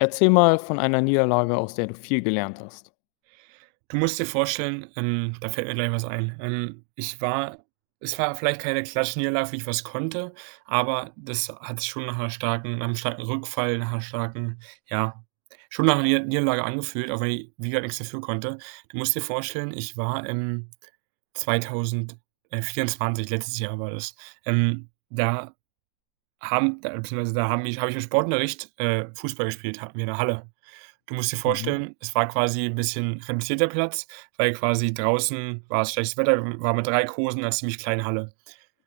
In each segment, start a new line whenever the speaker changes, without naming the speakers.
Erzähl mal von einer Niederlage, aus der du viel gelernt hast.
Du musst dir vorstellen, da fällt mir gleich was ein. Ich war Es war vielleicht keine Klatschniederlage, wie ich was konnte, aber das hat schon nach einem starken Rückfall, nach 'ner starken ja, schon nach einer Niederlage angefühlt, auch wenn ich, wie gesagt, nix dafür konnte. Du musst dir vorstellen, ich war, im 2000 äh, letztes Jahr war das, da haben da beziehungsweise da haben mich habe ich im Sportunterricht, Fußball gespielt, hatten wir in der Halle. Du musst dir
Mhm.
vorstellen, es war quasi ein bisschen reduzierter Platz, weil quasi draußen war es schlechtes Wetter. W war mit 3 Kosen 'ner ziemlich kleinen Halle.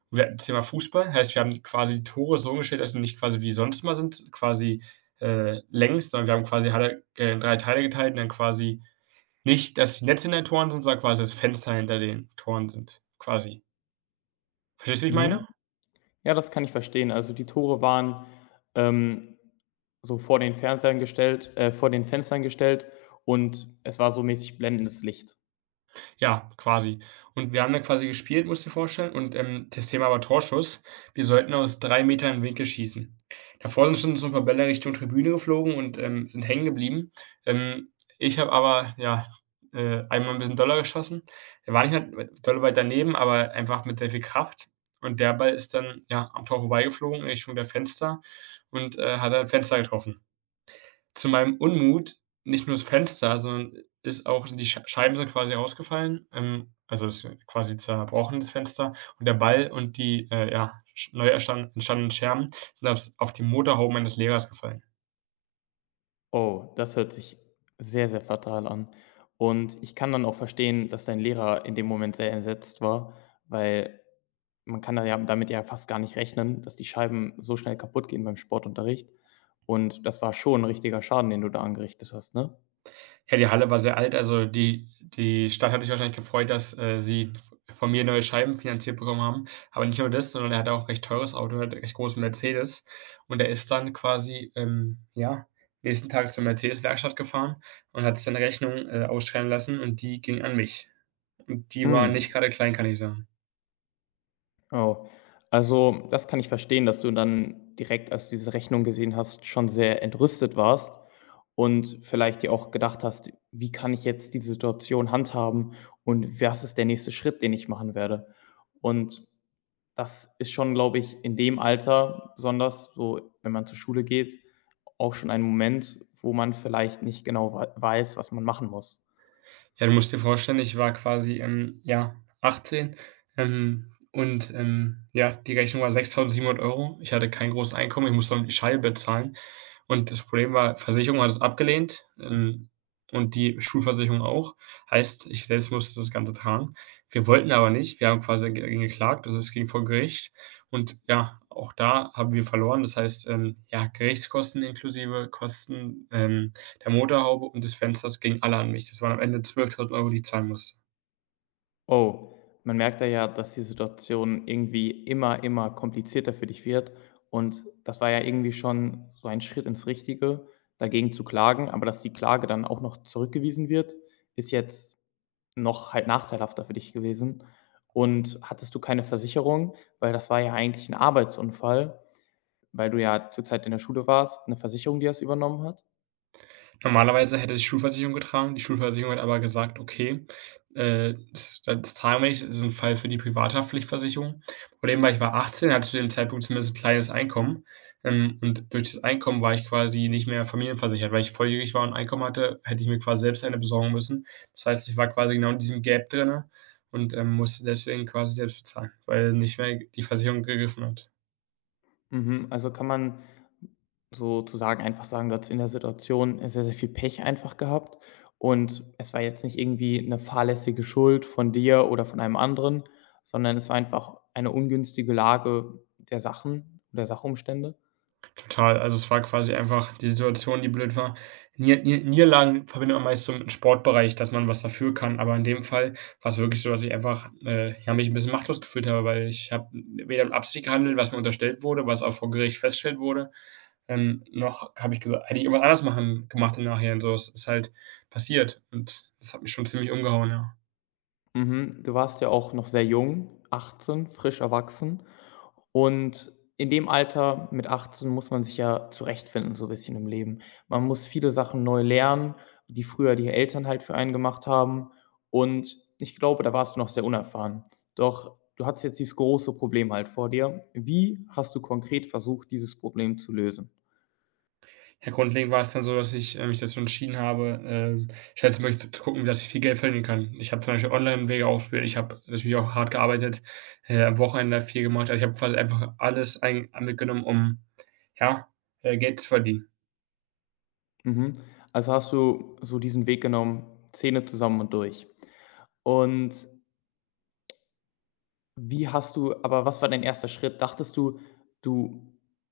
Und wir hatten Thema Fußball, heißt, wir haben quasi die Tore so umgestellt, dass sie nicht quasi wie sonst mal sind, quasi, längs, sondern wir haben quasi die Halle, in 3 Teile geteilt und dann quasi nicht, dass die Netze in den Toren sind, sondern quasi, das Fenster hinter den Toren sind, quasi. Verstehst du, wie ich
Mhm.
meine?
Ja, das kann ich verstehen. Also die Tore waren, ähm, so vor den Fenstern gestellt und es war so mäßig blendendes Licht.
Ja, quasi. Und wir haben dann quasi gespielt, musst du dir vorstellen. Und, das Thema war Torschuss. Wir sollten aus 3 m Winkel schießen. Davor sind schon so ein paar Bälle Richtung Tribüne geflogen und, sind hängen geblieben. Ähm, Ich habe aber, ja, einmal ein bisschen doller geschossen. Der war nicht mal dolle weit daneben, aber einfach mit sehr viel Kraft. Und der Ball ist dann, ja, am Tor vorbeigeflogen in Richtung der Fenster und, hat dann Fenster getroffen. Zu meinem Unmut nicht nur das Fenster, sondern ist auch die Scheiben sind quasi ausgefallen, also ist quasi zerbrochen, das Fenster. Und der Ball und die, ja, sch neu erstan entstandenen Scherben sind auf die Motorhaube meines Lehrers gefallen.
Oh, das hört sich sehr, sehr fatal an. Und ich kann dann auch verstehen, dass dein Lehrer in dem Moment sehr entsetzt war, weil man kann da ja damit ja fast gar nicht rechnen, dass die Scheiben so schnell kaputt gehen beim Sportunterricht. Und das war schon 'n richtiger Schaden, den du da angerichtet hast, ne?
Ja, die Halle war sehr alt, also die Stadt hat sich wahrscheinlich gefreut, dass, sie v von mir neue Scheiben finanziert bekommen haben. Aber nicht nur das, sondern er hat auch 'n recht teures Auto, er hatte 'n recht großen Mercedes. Und er ist dann quasi, ja, nächsten Tag zur Mercedes-Werkstatt gefahren und hat sich dann 'ne Rechnung, ausschreiben lassen und die ging an mich. Und die war
Hm,
nicht gerade klein, kann ich sagen.
oh. Also, das kann ich verstehen, dass du dann direkt, als du diese Rechnung gesehen hast, schon sehr entrüstet warst und vielleicht dir auch gedacht hast: „Wie kann ich jetzt die Situation handhaben und was ist der nächste Schritt, den ich machen werde?" Und das ist schon, glaube ich, in dem Alter besonders so, wenn man zur Schule geht, auch schon ein Moment, wo man vielleicht nicht genau weiß, was man machen muss.
Ja, du musst dir vorstellen, ich war quasi, ja, 18, und, ja, die Rechnung war 6.700 Euro. Ich hatte kein großes Einkommen, ich musste auch noch die Scheibe bezahlen. Und das Problem war, Versicherung hat es abgelehnt, und die Schulversicherung auch. Heißt, ich selbst musste das Ganze tragen. Wir wollten aber nicht. Wir haben quasi dagegen geklagt, also es ging vor Gericht. Und ja, auch da haben wir verloren. Das heißt, ja, Gerichtskosten inklusive Kosten, der Motorhaube und des Fensters gingen alle an mich. Das waren am Ende 12.000 Euro, die ich zahlen musste.
Oh, man merkt da ja, dass die Situation irgendwie immer komplizierter für dich wird. Und das war ja irgendwie schon so ein Schritt ins Richtige, dagegen zu klagen. Aber dass die Klage dann auch noch zurückgewiesen wird, ist jetzt noch halt nachteilhafter für dich gewesen. Und hattest du keine Versicherung, weil das war ja eigentlich ein Arbeitsunfall, weil du ja zur Zeit in der Schule warst, eine Versicherung, die das übernommen hat?
Normalerweise hätte es die Schulversicherung getragen. Die Schulversicherung hat aber gesagt: „Okay, das tragen wir nicht. Das ist ein Fall für die Privathaftpflichtversicherung.“ Problem war, ich war 18, hatte zu dem Zeitpunkt zumindest ein kleines Einkommen, und durch das Einkommen war ich quasi nicht mehr familienversichert. Weil ich volljährig war und Einkommen hatte, hätte ich mir quasi selbst eine besorgen müssen. Das heißt, ich war quasi genau in diesem Gap drinnen und, musste deswegen quasi selbst bezahlen, weil nicht mehr die Versicherung gegriffen hat.
Mhm, also kann man sozusagen einfach sagen, du hattest in der Situation sehr, sehr viel Pech einfach gehabt und es war jetzt nicht irgendwie eine fahrlässige Schuld von dir oder von einem anderen, sondern es war einfach eine ungünstige Lage der Sachen, der Sachumstände?
Total. Also, es war quasi einfach die Situation, die blöd war. Nier Nier Niederlagen verbindet man meist so mit dem Sportbereich, dass man was dafür kann, aber in dem Fall war's wirklich so, dass ich einfach, ja, mich 'n bisschen machtlos gefühlt habe, weil ich habe weder mit Absicht gehandelt, was mir unterstellt wurde, was auch vor Gericht festgestellt wurde, noch habe ich gesagt hätte ich irgendwas anders machen gemacht im Nachhinein so. Es ist halt passiert und das hat mich schon ziemlich umgehauen, ja.
Mhm. Du warst ja auch noch sehr jung, 18, frisch erwachsen. Und in dem Alter mit 18 muss man sich ja zurechtfinden, so 'n bisschen im Leben. Man muss viele Sachen neu lernen, die früher die Eltern halt für einen gemacht haben. Und ich glaube, da warst du noch sehr unerfahren. Doch du hattest jetzt dieses große Problem halt vor dir. Wie hast du konkret versucht, dieses Problem zu lösen?
Ja, grundlegend war es dann so, dass ich, mich dazu entschieden habe, ich hätte möchte zu gucken, dass ich viel Geld verdienen kann. Ich habe zum Beispiel Online-Wege ausprobiert, ich habe natürlich auch hart gearbeitet, am Wochenende viel gemacht. Also, ich habe quasi einfach alles ein mitgenommen, um, ja, Geld zu verdienen.
Mhm. Also hast du so diesen Weg genommen, Zähne zusammen und durch. Und Wie hast du aber was war dein erster Schritt? Dachtest du, du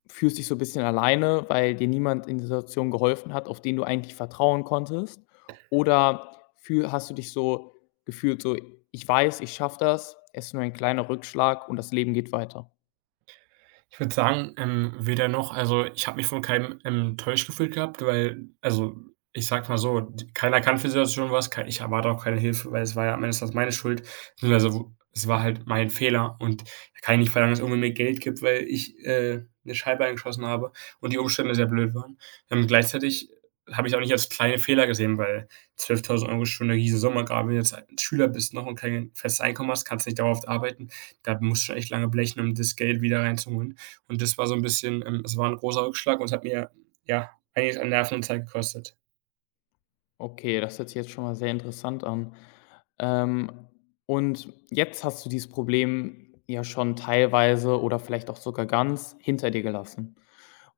fühlst dich so 'n bisschen alleine, weil dir niemand in der Situation geholfen hat, auf den du eigentlich vertrauen konntest? Oder fühl hast du dich so gefühlt so: „Ich weiß, ich schaffe das. Es ist nur ein kleiner Rückschlag und das Leben geht weiter?"
Ich würde sagen, weder noch. Also, ich habe mich von keinem enttäuscht gefühlt gehabt, weil also, ich sage mal so, d keiner kann für die Situation was, kei ich erwarte auch keine Hilfe, weil es war ja am Ende des Tages meine Schuld, beziehungsweise w es war halt mein Fehler und da kann ich nicht verlangen, dass irgendwer mir Geld gibt, weil ich, 'ne Scheibe eingeschossen habe und die Umstände sehr blöd waren. Gleichzeitig habe ich auch nicht als kleine Fehler gesehen, weil 12.000 Euro ist schon 'ne Summe. Gerade wenn du jetzt ein Schüler bist noch und kein festes Einkommen hast, kannst nicht dauerhaft arbeiten. Da musst du schon echt lange blechen, um das Geld wieder reinzuholen. Und das war so ein bisschen, es war ein großer Rückschlag und es hat mir ja einiges an Nerven und Zeit gekostet.
Okay, das hört sich jetzt schon mal sehr interessant an. Ähm, und jetzt hast du dieses Problem ja schon teilweise oder vielleicht auch sogar ganz hinter dir gelassen.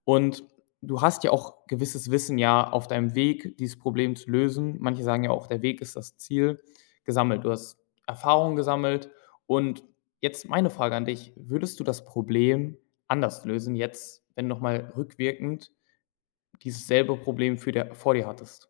Und du hast ja auch gewisses Wissen ja auf deinem Weg, dieses Problem zu lösen. Manche sagen ja auch, der Weg ist das Ziel, gesammelt. Du hast Erfahrung gesammelt. Und jetzt meine Frage an dich, würdest du das Problem anders lösen jetzt, wenn du nochmal rückwirkend dieses selbe Problem vor dir hattest?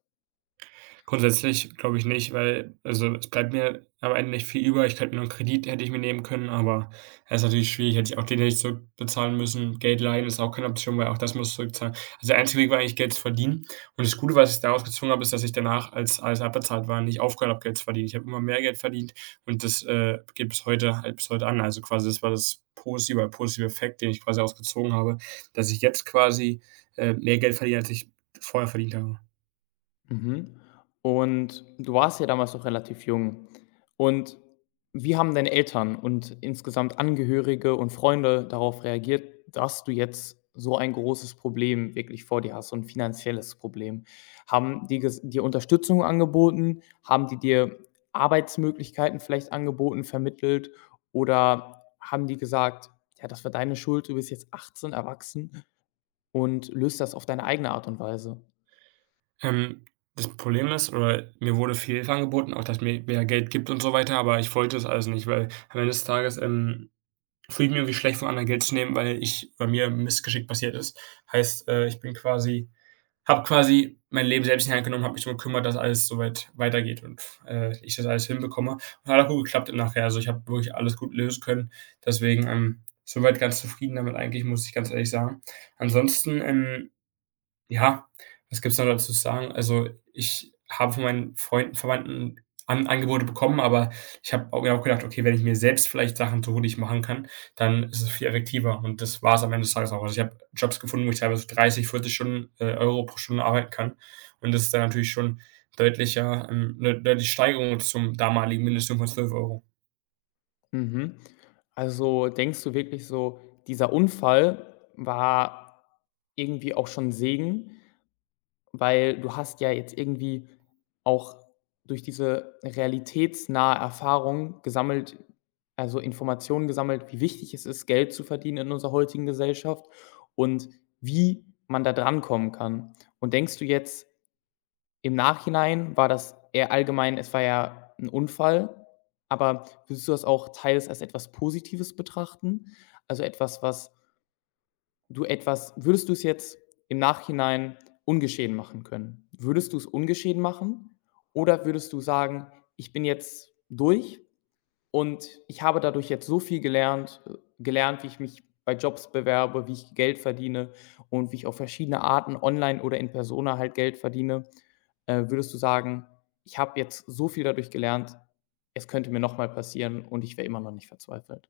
Grundsätzlich glaube ich nicht, weil also, es bleibt mir am Ende nicht viel über. Ich könnte mir nur 'n Kredit hätte ich mir nehmen können, aber das ist natürlich schwierig, hätte ich auch den hätte zurückbezahlen müssen. Geld leihen ist auch keine Option, weil auch das musst du zurückzahlen. Also, der einzige Weg war eigentlich Geld zu verdienen und das Gute, was ich daraus gezogen habe, ist, dass ich danach, als alles abbezahlt war, nicht aufgehört habe, Geld zu verdienen. Ich habe immer mehr Geld verdient und das, geht bis heute an. Also, quasi das war das positive Effekt, den ich quasi daraus gezogen habe, dass ich jetzt quasi, mehr Geld verdiene, als ich vorher verdient habe.
Mhm. Und du warst ja damals noch relativ jung. Und wie haben deine Eltern und insgesamt Angehörige und Freunde darauf reagiert, dass du jetzt so ein großes Problem wirklich vor dir hast, so 'n finanzielles Problem? Haben die ges dir Unterstützung angeboten? Haben die dir Arbeitsmöglichkeiten vielleicht angeboten, vermittelt? Oder haben die gesagt: „Ja, das war deine Schuld, du bist jetzt 18, erwachsen und löst das auf deine eigene Art und Weise?"
Ähm, Das Problem ist oder mir wurde viel angeboten, auch dass mir wer Geld gibt und so weiter, aber ich wollte das alles nicht, weil am Ende des Tages, fühle ich mich irgendwie schlecht, von anderen Geld zu nehmen, weil ich bei mir Missgeschick passiert ist. Heißt, ich bin quasi habe quasi mein Leben selbst in die Hand genommen, habe mich darum gekümmert, dass alles soweit weitergeht und, ich das alles hinbekomme. Und hat auch gut geklappt nachher. Also, ich habe wirklich alles gut lösen können. Deswegen, so ganz zufrieden damit eigentlich, muss ich ganz ehrlich sagen. Ansonsten, ja, was gibt's noch dazu zu sagen? Also, ich habe von meinen Freunden, Verwandten An Angebote bekommen, aber ich habe auch mir auch gedacht: „Okay, wenn ich mir selbst vielleicht Sachen tue, die ich machen kann, dann ist es viel effektiver.“ Und das war es am Ende des Tages auch. Also, ich habe Jobs gefunden, wo ich teilweise 30, 40 Stunden Euro pro Stunde arbeiten kann. Und das ist dann natürlich schon deutlicher 'ne deutliche Steigerung zum damaligen Mindestlohn von 12 Euro.
Mhm. Also, denkst du wirklich so, dieser Unfall war irgendwie auch schon Segen, weil du hast ja jetzt irgendwie auch durch diese realitätsnahe Erfahrung gesammelt, also, Informationen gesammelt, wie wichtig es ist, Geld zu verdienen in unserer heutigen Gesellschaft, und wie man da drankommen kann. Und denkst du jetzt im Nachhinein, war das eher allgemein, es war ja ein Unfall, aber würdest du das auch teils als etwas Positives betrachten? Also, etwas, was du etwas würdest du es jetzt im Nachhinein ungeschehen machen können? Würdest du es ungeschehen machen oder würdest du sagen: „Ich bin jetzt durch und ich habe dadurch jetzt so viel gelernt, wie ich mich bei Jobs bewerbe, wie ich Geld verdiene und wie ich auf verschiedene Arten online oder in Persona halt Geld verdiene. Würdest du sagen, ich habe jetzt so viel dadurch gelernt, es könnte mir nochmal passieren und ich wäre immer noch nicht verzweifelt?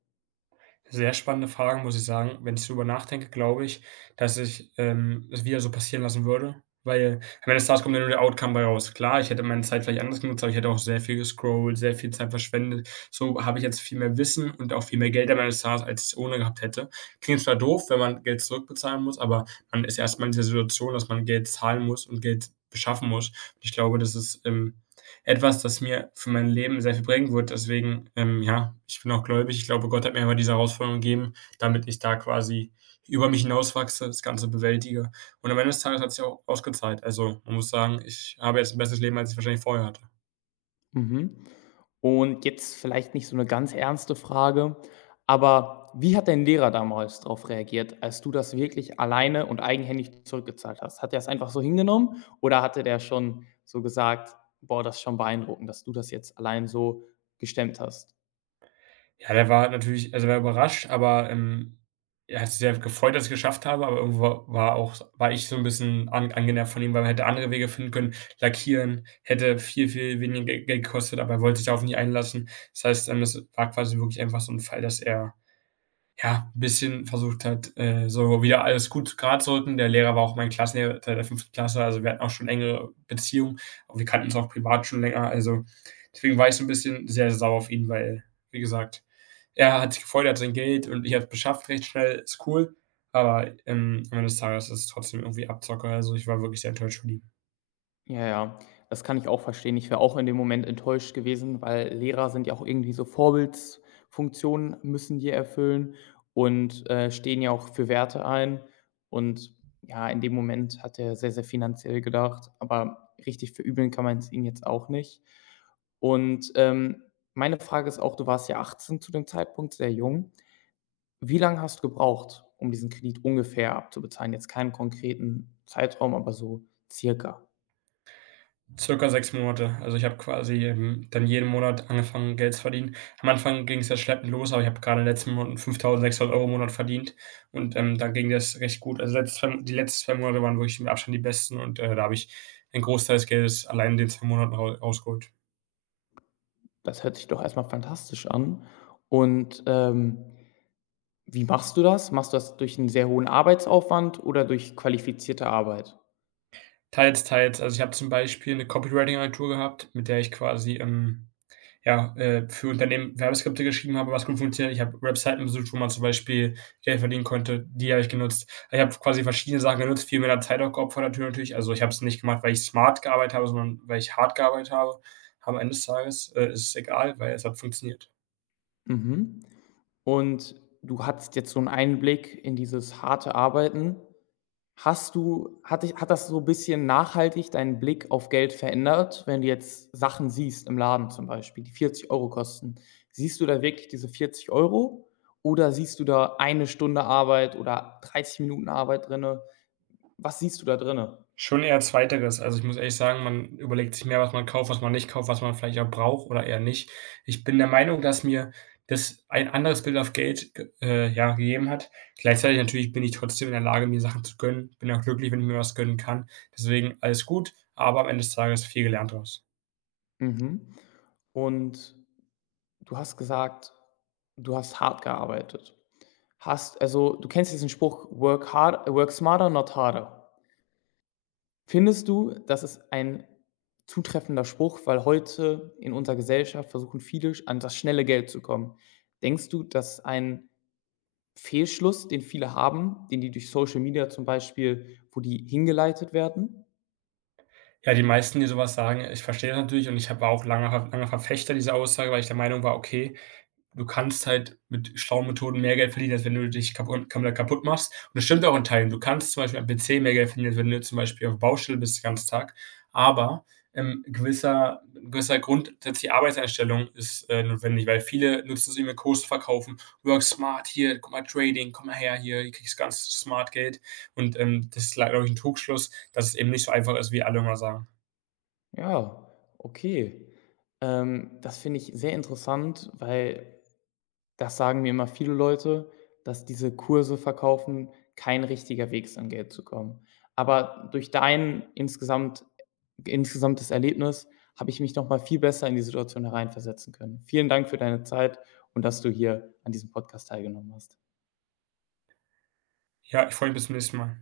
Sehr spannende Frage, muss ich sagen. Wenn ich darüber nachdenke, glaube ich, dass ich, es wieder so passieren lassen würde, weil am Ende des Tages kommt ja nur der Outcome bei raus. Klar, ich hätte meine Zeit vielleicht anders genutzt, aber ich hätte auch sehr viel gescrollt, sehr viel Zeit verschwendet. So habe ich jetzt viel mehr Wissen und auch viel mehr Geld am Ende des Tages, als ich's ohne gehabt hätte. Klingt zwar doof, wenn man Geld zurückbezahlen muss, aber man ist erstmal in dieser Situation, dass man Geld zahlen muss und Geld beschaffen muss. Ich glaube, das ist, etwas, das mir für mein Leben sehr viel bringen wird. Deswegen, ja, ich bin auch gläubig. Ich glaube, Gott hat mir immer diese Herausforderung gegeben, damit ich da quasi über mich hinauswachse, das Ganze bewältige. Und am Ende des Tages hat sich auch ausgezahlt. Also man muss sagen, ich habe jetzt ein besseres Leben, als ich wahrscheinlich vorher hatte.
Mhm. Und jetzt vielleicht nicht so eine ganz ernste Frage, aber wie hat dein Lehrer damals darauf reagiert, als du das wirklich alleine und eigenhändig zurückgezahlt hast? Hat er es einfach so hingenommen oder hatte der schon so gesagt: „Boah, das ist schon beeindruckend, dass du das jetzt allein so gestemmt hast?"
Ja, der war natürlich also, war überrascht, aber, er hat sich sehr gefreut, dass ich es geschafft habe, aber irgendwo wa war auch war ich so ein bisschen an angenervt von ihm, weil man hätte andere Wege finden können. Lackieren hätte viel, viel weniger Ge Geld gekostet, aber er wollte sich darauf nicht einlassen. Das heißt, es war quasi wirklich einfach so ein Fall, dass er, ja, ein bisschen versucht hat, so wieder alles gut gratzurücken. Der Lehrer war auch mein Klassenlehrer seit der fünften Klasse, also, wir hatten auch schon engere Beziehung und wir kannten uns auch privat schon länger. Also, deswegen war ich so ein bisschen sehr sauer auf ihn, weil, wie gesagt er hat sich gefreut, er hat sein Geld und ich habe es beschafft recht schnell, ist cool. Aber am Ende des Tages ist es trotzdem irgendwie Abzocke. Also ich war wirklich sehr enttäuscht von ihm.
Ja, ja, das kann ich auch verstehen. Ich wäre auch in dem Moment enttäuscht gewesen, weil Lehrer sind ja auch irgendwie so, Vorbildsfunktionen müssen die erfüllen und, stehen ja auch für Werte ein. Und ja, in dem Moment hat er sehr, sehr finanziell gedacht, aber richtig verübeln kann man es ihnen jetzt auch nicht. Und, meine Frage ist auch, du warst ja 18 zu dem Zeitpunkt, sehr jung. Wie lange hast du gebraucht, um diesen Kredit ungefähr abzubezahlen? Jetzt keinen konkreten Zeitraum, aber so circa.
Circa 6 Monate. Also ich habe quasi dann jeden Monat angefangen, Geld zu verdienen. Am Anfang ging es ja schleppend los, aber ich habe gerade in den letzten Monaten 5.600 Euro im Monat verdient. Und da ging das recht gut. Also die letzten 2 Monate waren wirklich mit Abstand die besten. Und da habe ich einen Großteil des Geldes allein in den 2 Monaten rausgeholt.
Das hört sich doch erstmal fantastisch an. Und, wie machst du das? Machst du das durch einen sehr hohen Arbeitsaufwand oder durch qualifizierte Arbeit?
Teils, teils. Also ich habe zum Beispiel eine Copywriting-Agentur gehabt, mit der ich quasi. Ja, für Unternehmen Werbeskripte geschrieben habe, was gut funktioniert. Ich habe Webseiten besucht, wo man zum Beispiel Geld verdienen konnte. Die habe ich genutzt. Ich habe quasi verschiedene Sachen genutzt, viel mehr Zeit auch geopfert natürlich. Also ich habe es nicht gemacht, weil ich smart gearbeitet habe, sondern weil ich hart gearbeitet habe. Am Ende des Tages ist es egal, weil es hat funktioniert.
Mhm. Und du hattest jetzt so einen Einblick in dieses harte Arbeiten. Hast du hat dich hat das so ein bisschen nachhaltig deinen Blick auf Geld verändert, wenn du jetzt Sachen siehst im Laden zum Beispiel, die 40 Euro kosten? Siehst du da wirklich diese 40 Euro oder siehst du da eine Stunde Arbeit oder 30 Minuten Arbeit drin? Was siehst du da drinne?
Schon eher zweiteres. Also, ich muss ehrlich sagen, man überlegt sich mehr, was man kauft, was man nicht kauft, was man vielleicht auch braucht oder eher nicht. Ich bin der Meinung, dass mir das ein anderes Bild auf Geld ge ja, gegeben hat. Gleichzeitig natürlich bin ich trotzdem in der Lage, mir Sachen zu gönnen. Bin auch glücklich, wenn ich mir was gönnen kann. Deswegen alles gut, aber am Ende des Tages viel gelernt draus.
Mhm. Und du hast gesagt, du hast hart gearbeitet. Du kennst diesen Spruch: „Work hard, work smarter, not harder." Findest du, das ist ein zutreffender Spruch, weil heute in unserer Gesellschaft versuchen viele, an das schnelle Geld zu kommen. Denkst du, dass ein Fehlschluss, den viele haben, den die durch Social Media zum Beispiel, wo die hingeleitet werden?
Ja, die meisten, die sowas sagen ich verstehe das natürlich und ich hab war auch lange Verfechter dieser Aussage, weil ich der Meinung war: „Okay, du kannst halt mit schlauen Methoden mehr Geld verdienen, als wenn du dich kaputt machst. Und das stimmt auch in Teilen. Du kannst zum Beispiel am PC mehr Geld verdienen, als wenn du zum Beispiel auf Baustelle bist den ganzen Tag. Aber gewisser grundsätzliche Arbeitseinstellung ist notwendig, weil viele nutzen es immer Kurs zu verkaufen. Work smart hier, guck mal Trading, komm mal her hier, du kriegst ganz smart Geld. Und das ist, glaube ich, ein Trugschluss, dass es eben nicht so einfach ist, wie alle immer sagen.
Ja, okay. Das finde ich sehr interessant, weil das sagen mir immer viele Leute, dass diese Kurse verkaufen kein richtiger Weg ist, an Geld zu kommen. Aber durch dein insgesamtes Erlebnis habe ich mich noch mal viel besser in die Situation hereinversetzen können. Vielen Dank für deine Zeit und dass du hier an diesem Podcast teilgenommen hast.
Ja, ich freue mich bis zum nächsten Mal.